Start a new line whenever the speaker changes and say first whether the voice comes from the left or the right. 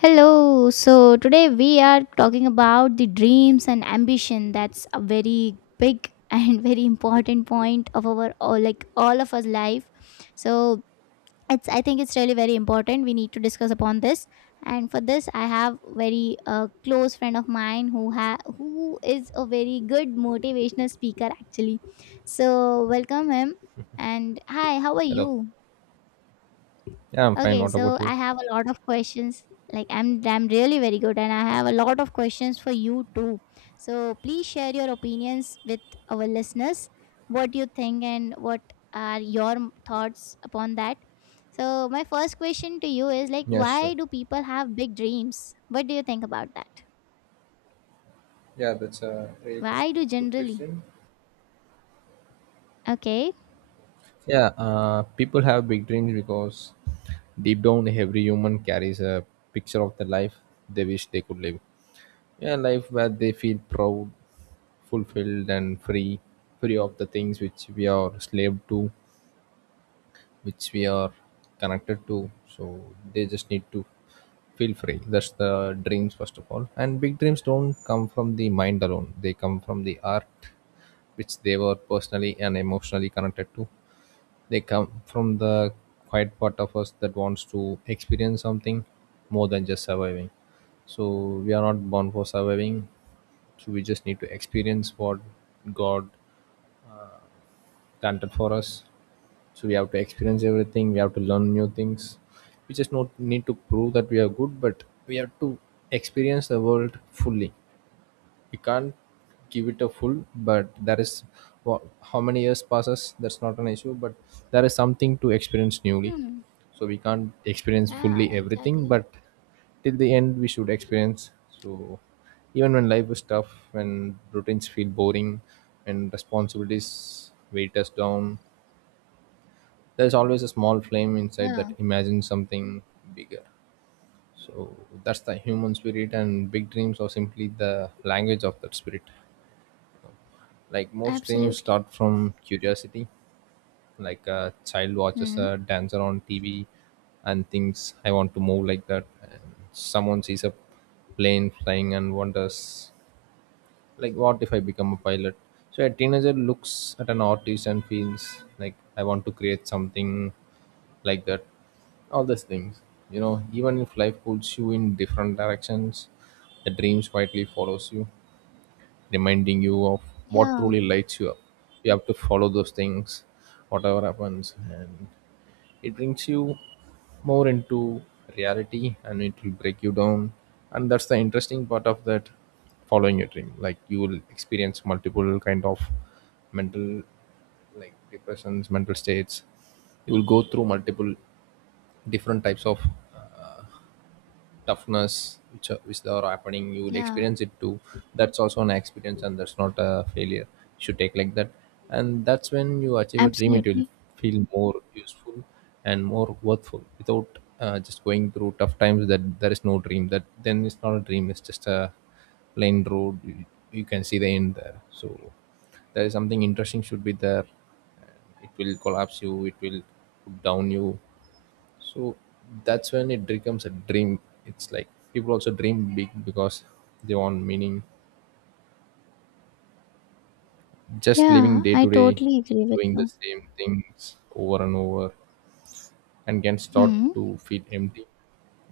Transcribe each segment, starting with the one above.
left: Hello. So today we are talking about the dreams and ambition. That's a very big and very important point of our all like all of us life. So it's I think it's really very important. We need to discuss upon this. And for this, I have very close friend of mine who is a very good motivational speaker actually. So welcome him. And hi, how are
right: Hello.
left: you?
right: Yeah, I'm fine.
left: Okay,
right: What about
left: so
right: you?
left: I have a lot of questions. Like I'm really very good and I have a lot of questions for you too. So please share your opinions with our listeners. What you think and what are your thoughts upon that? So my first question to you is like,
right: Yeah,
left: why
right: sure.
left: do people have big dreams? What do you think about that?
right: Yeah, that's a really good,
left: Why do
right: good
left: generally?
right: question.
left: Okay.
right: Yeah, people have big dreams because deep down, every human carries a picture of the life they wish they could live. Yeah, life where they feel proud, fulfilled, and free, free of the things which we are slave to. Which we are connected to, so they just need to feel free. That's the dreams first of all. And big dreams don't come from the mind alone, they come from the art which they were personally and emotionally connected to. They come from the quiet part of us that wants to experience something more than just surviving. So we are not born for surviving, so we just need to experience what God planted for us. So we have to experience everything. We have to learn new things. We just not need to prove that we are good, but we have to experience the world fully. We can't give it a full, but there is how many years passes. That's not an issue, but there is something to experience newly.
left: Hmm.
right: So we can't experience
left: Yeah,
right: fully everything,
left: exactly.
right: but till the end we should experience. So even when life is tough, when routines feel boring, and responsibilities weight us down, there's always a small flame inside
left: Yeah.
right: that imagines something bigger. So that's the human spirit, and big dreams are simply the language of that spirit. Like most dreams
left: Absolutely.
right: start from curiosity. Like a child watches
left: Hmm.
right: a dancer on TV and thinks I want to move like that. And someone sees a plane flying and wonders, like, what if I become a pilot. So a teenager looks at an artist and feels like I want to create something like that. All those things, you know, even if life pulls you in different directions, the dreams quietly follows you, reminding you of what
left: Yeah,
right: truly lights you up. You have to follow those things whatever happens, and it brings you more into reality and it will break you down. And that's the interesting part of that, following your dream. Like you will experience multiple kind of mental, like depressions, mental states. You will go through multiple different types of uh, toughness which are happening. You will
left: yeah,
right: experience it too. That's also an experience, and that's not a failure. You should take like that. And that's when you achieve a dream, it will
left: absolutely.
right: feel more useful and more worthful without just going through tough times. That there is no dream, that then it's not a dream, it's just a plain road. You can see the end there, so there is something interesting should be there. It will collapse you, it will put down you. So that's when it becomes a dream. It's like people also dream big because they want meaning. Just living
left: Yeah,
right: day
left: I
right: to day,
left: totally agree with
right: doing the
left: you.
right: same things over and over, and can start
left: Hmm.
right: to feel empty,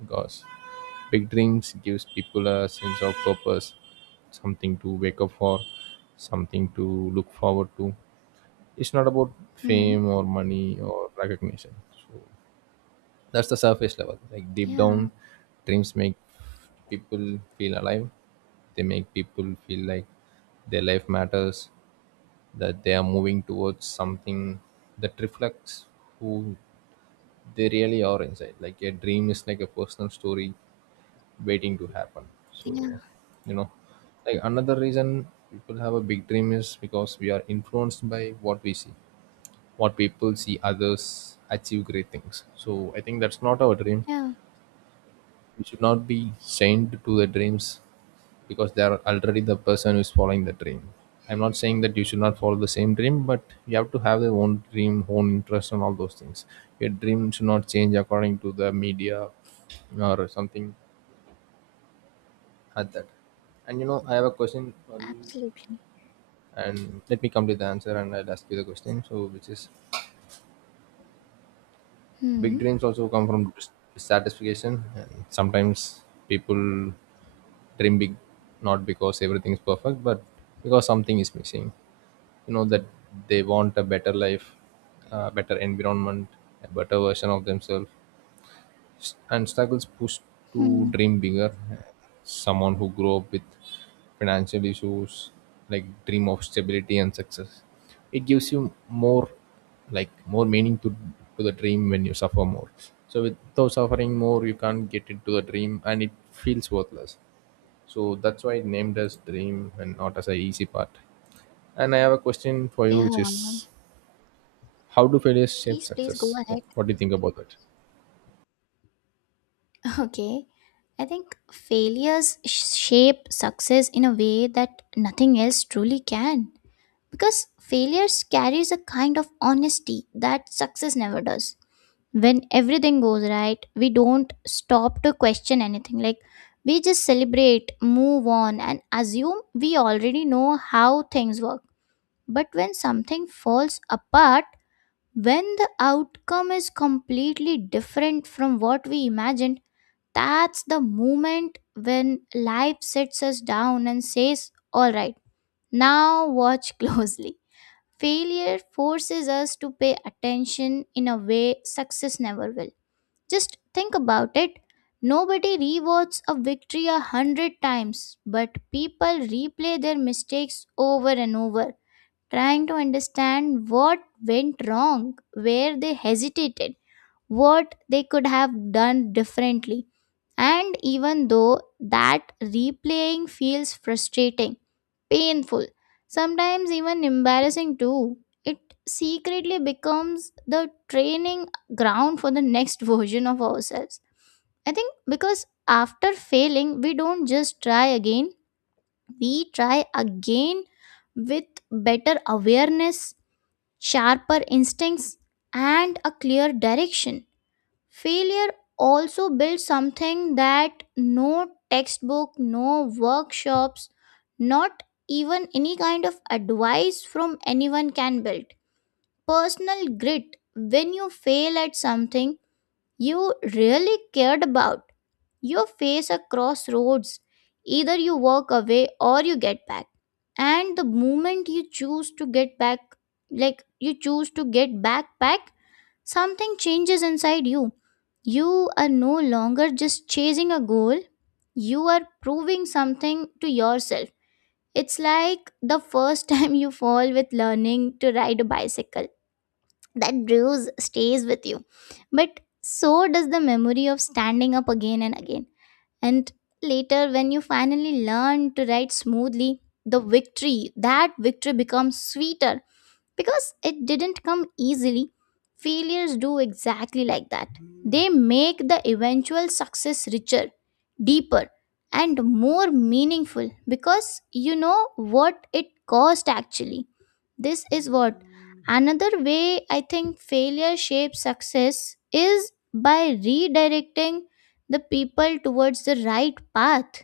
right: because big dreams gives people a sense of purpose, something to wake up for, something to look forward to. It's not about
left: Hmm.
right: fame or money or recognition. That's the surface level. Like deep
left: Yeah,
right: down, dreams make people feel alive. They make people feel like their life matters, that they are moving towards something that reflects who they really are inside. Like a dream is like a personal story waiting to happen.
left: yeah,
right: So, you know, like another reason people have a big dream is because we are influenced by what we see, what people see others achieve great things. So I think that's not our dream.
left: yeah,
right: We should not be chained to the dreams, because they are already the person who's following the dream. I'm not saying that you should not follow the same dream, but you have to have their own dream, own interest, and all those things. Your dream should not change according to the media or something like that. And you know I have a question for you,
left: absolutely.
right: and let me come to the answer and I'll ask you the question, so which is big
left: Hmm.
right: dreams also come from satisfaction. And sometimes people dream big not because everything is perfect, but because something is missing. You know that they want a better life, a better environment, a better version of themselves, and struggles push to
left: Hmm.
right: dream bigger. Someone who grew up with financial issues, like dream of stability and success. It gives you more, like more meaning to the dream when you suffer more. So without suffering more, you can't get into the dream, and it feels worthless. So that's why it named as dream and not as a easy part. And I have a question for you,
left: Yeah.
right: which is, how do failures shape
left: Please, please go
right: success? What,
left: ahead.
right: what do you think about that?
left: Okay. I think failures shape success in a way that nothing else truly can. Because failures carries a kind of honesty that success never does. When everything goes right, we don't stop to question anything. Like, we just celebrate, move on and assume we already know how things work. But when something falls apart, when the outcome is completely different from what we imagined, that's the moment when life sits us down and says, all right, now watch closely. Failure forces us to pay attention in a way success never will. Just think about it. Nobody rewards a victory 100 times, but people replay their mistakes over and over, trying to understand what went wrong, where they hesitated, what they could have done differently. And even though that replaying feels frustrating, painful, sometimes even embarrassing too, it secretly becomes the training ground for the next version of ourselves. I think because after failing, we don't just try again, we try again with better awareness, sharper instincts, and a clear direction. Failure also builds something that no textbook, no workshops, not even any kind of advice from anyone can build. Personal grit. When you fail at something you really cared about, you face a crossroads. Either you walk away or you get back. And the moment you choose to get back, like you choose to get back back, something changes inside you. You are no longer just chasing a goal, you are proving something to yourself. It's like the first time you fall with learning to ride a bicycle. That bruise stays with you. But so does the memory of standing up again and again. And later, when you finally learn to ride smoothly, the victory, that victory becomes sweeter because it didn't come easily. Failures do exactly like that. They make the eventual success richer, deeper and more meaningful, because you know what it cost actually. This is what, another way I think failure shapes success is by redirecting the people towards the right path.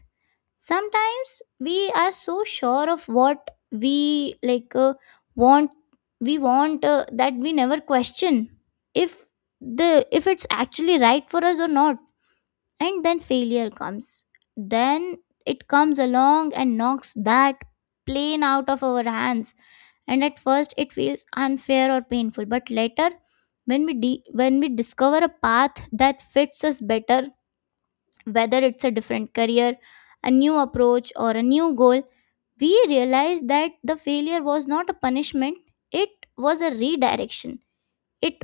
left: Sometimes we are so sure of what we like want, we want that we never question if the if it's actually right for us or not. And then failure comes, then it comes along and knocks that plane out of our hands. And at first it feels unfair or painful, but later, when we discover a path that fits us better, whether it's a different career, a new approach, or a new goal, we realized that the failure was not a punishment, it was a redirection. It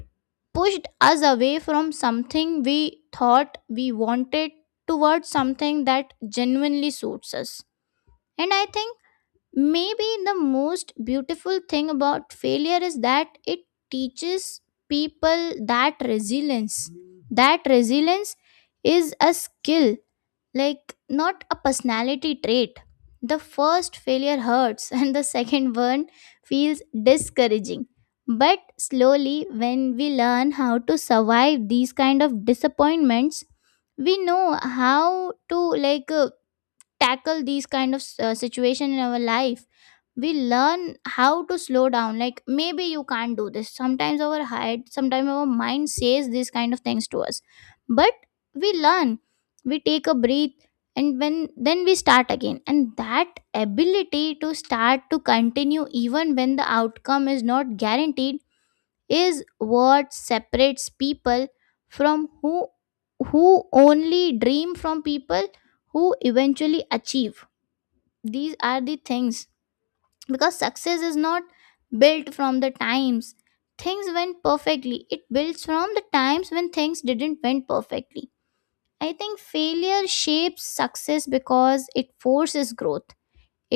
left: pushed us away from something we thought we wanted towards something that genuinely suits us. And I think maybe the most beautiful thing about failure is that it teaches people that resilience. That resilience is a skill, like not a personality trait. The first failure hurts and the second one feels discouraging, but slowly when we learn how to survive these kind of disappointments, we know how to like tackle these kind of situation in our life. We learn how to slow down, like maybe you can't do this, sometimes our head, sometimes our mind says these kind of things to us. But we learn, we take a breath, and when then we start again. And that ability to start, to continue even when the outcome is not guaranteed is what separates people from who only dream, from people who eventually achieve. These are the things, because success is not built from the times things went perfectly, it builds from the times when things didn't went perfectly. I think failure shapes success because it forces growth.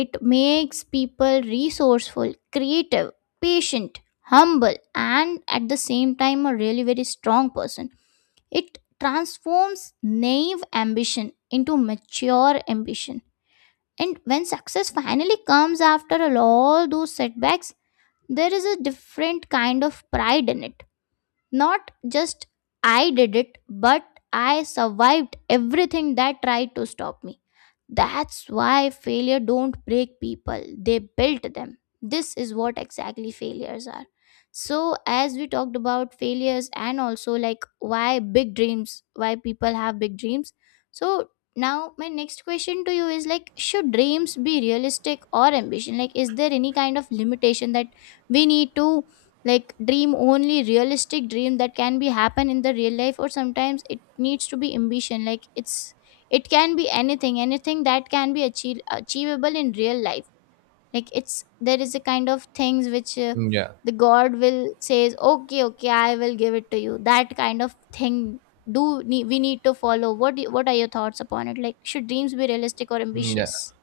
left: It makes people resourceful, creative, patient, humble, and at the same time a really very strong person. It transforms naive ambition into mature ambition. And when success finally comes after all those setbacks, there is a different kind of pride in it. Not just I did it, but I survived everything that tried to stop me. That's why failure don't break people, they build them. This is what exactly failures are. So as we talked about failures and also like why big dreams, why people have big dreams. So now my next question to you is, like, should dreams be realistic or ambition? Like, is there any kind of limitation that we need to, like, dream only realistic dream that can be happen in the real life, or sometimes it needs to be ambition? Like it's, it can be anything, anything that can be achievable in real life. Like it's, there is a kind of things which
right: Mm, yeah.
left: the god will says, okay, okay, I will give it to you, that kind of thing. Do we need to follow? What are your thoughts upon it? Like, should dreams be realistic or
right: Mm, yeah.
left: ambitious?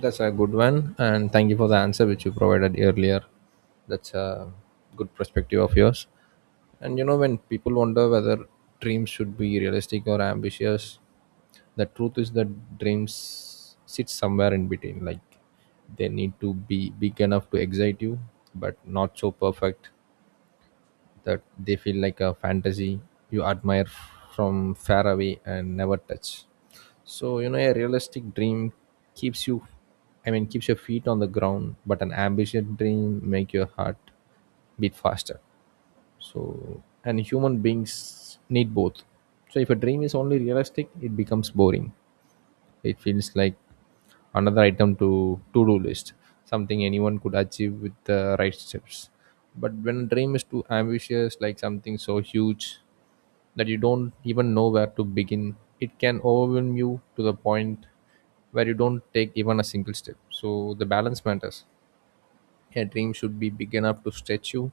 right: That's a good one, and thank you for the answer which you provided earlier. That's a good perspective of yours. And you know, when people wonder whether dreams should be realistic or ambitious, the truth is that dreams sit somewhere in between. Like they need to be big enough to excite you, but not so perfect that they feel like a fantasy you admire from far away and never touch. So you know a realistic dream keeps you, I mean keeps your feet on the ground, but an ambitious dream make your heart beat faster. So and human beings need both. So if a dream is only realistic, it becomes boring. It feels like another item to to-do list, something anyone could achieve with the right steps. But when a dream is too ambitious, like something so huge that you don't even know where to begin, it can overwhelm you to the point where you don't take even a single step. So the balance matters. A dream should be big enough to stretch you,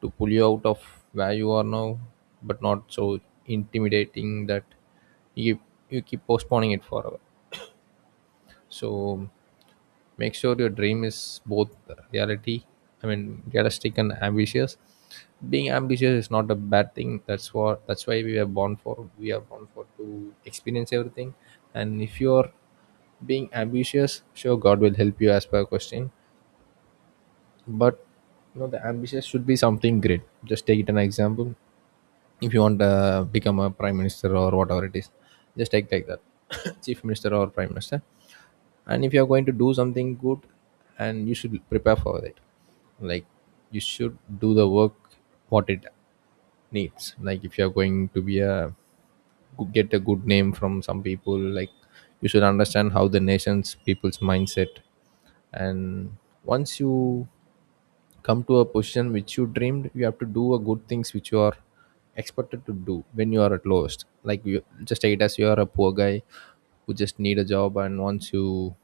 right: to pull you out of where you are now, but not so intimidating that you you keep postponing it forever. So make sure your dream is both reality, I mean realistic and ambitious. Being ambitious is not a bad thing. That's what that's why we are born for. We are born for to experience everything. And if you're being ambitious, sure God will help you as per question. But you know the ambitious should be something great. Just take it an example. If you want to become a prime minister or whatever it is, just take like that, chief minister or prime minister, and if you're going to do something good, and you should prepare for it. Like you should do the work what it needs. Like if you're going to be a get a good name from some people, like you should understand how the nation's people's mindset. And once you come to a position which you dreamed, you have to do a good things which you are expected to do when you are at lowest. Like you just take it as you are a poor guy who just need a job, and once you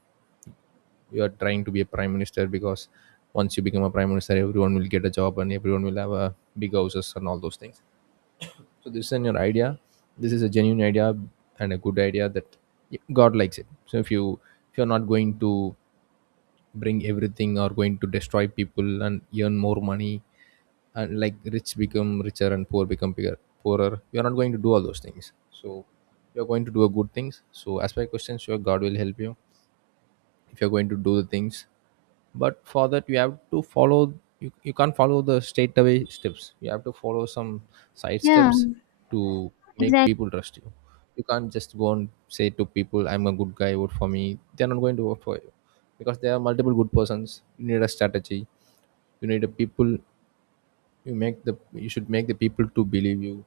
right: you are trying to be a prime minister, because once you become a prime minister everyone will get a job and everyone will have a big houses and all those things. So this is your idea, this is a genuine idea and a good idea, that God likes it. So if you, if you're not going to bring everything or going to destroy people and earn more money, and like rich become richer and poor become bigger, poorer, you're not going to do all those things. So you're going to do a good things, so as per questions sure God will help you if you're going to do the things. But for that you have to follow, you can't follow the straightaway steps, you have to follow some side
left: Yeah,
right: steps to make
left: exactly.
right: people trust you. You can't just go and say to people I'm a good guy, vote for me. They're not going to vote for you, because there are multiple good persons. You need a strategy, you need a people. You make the, you should make the people to believe you.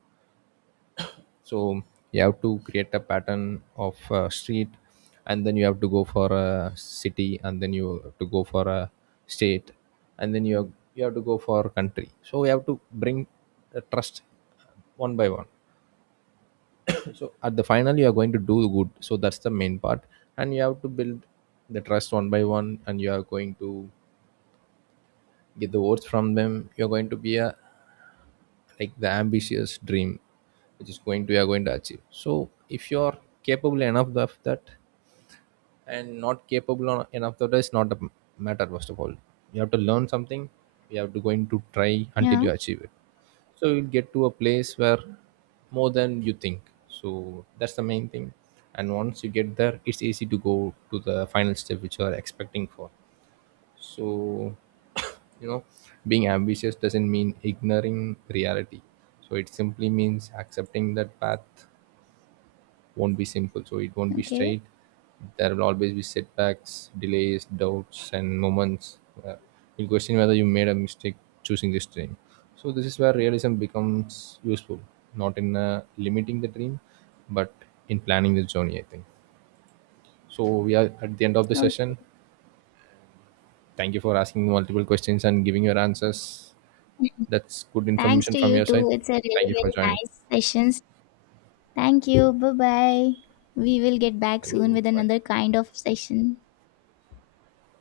right: So you have to create a pattern of street, and then you have to go for a city, and then you have to go for a state, and then you have to go for country. So you have to bring the trust one by one. So at the final you are going to do good, so that's the main part. And you have to build the trust one by one, and you are going to get the votes from them. You're going to be a, like the ambitious dream which is going to, you are going to achieve. So if you are capable enough of that, and not capable enough of that, it's not a matter. First of all, you have to learn something, you have to going to try until
left: Yeah.
right: you achieve it. So you'll get to a place where more than you think. So that's the main thing. And once you get there, it's easy to go to the final step which you are expecting for. So you know, being ambitious doesn't mean ignoring reality. So it simply means accepting that path won't be simple, so it won't be
left: Okay,
right: straight. There will always be setbacks, delays, doubts, and moments where you question whether you made a mistake choosing this dream. So this is where realism becomes useful, not in limiting the dream, but in planning the journey I think. So we are at the end of the
left: okay.
right: session. Thank you for asking multiple questions and giving your answers. That's good
left: Thanks
right: information
left: to
right: from
left: you
right: your side.
left: too. It's a
right: Thank
left: really
right: you for
left: very
right: joining.
left: nice sessions. Thank you. Bye bye. We will get back
right: Thank
left: soon
right: you.
left: with
right: Bye.
left: another kind of session.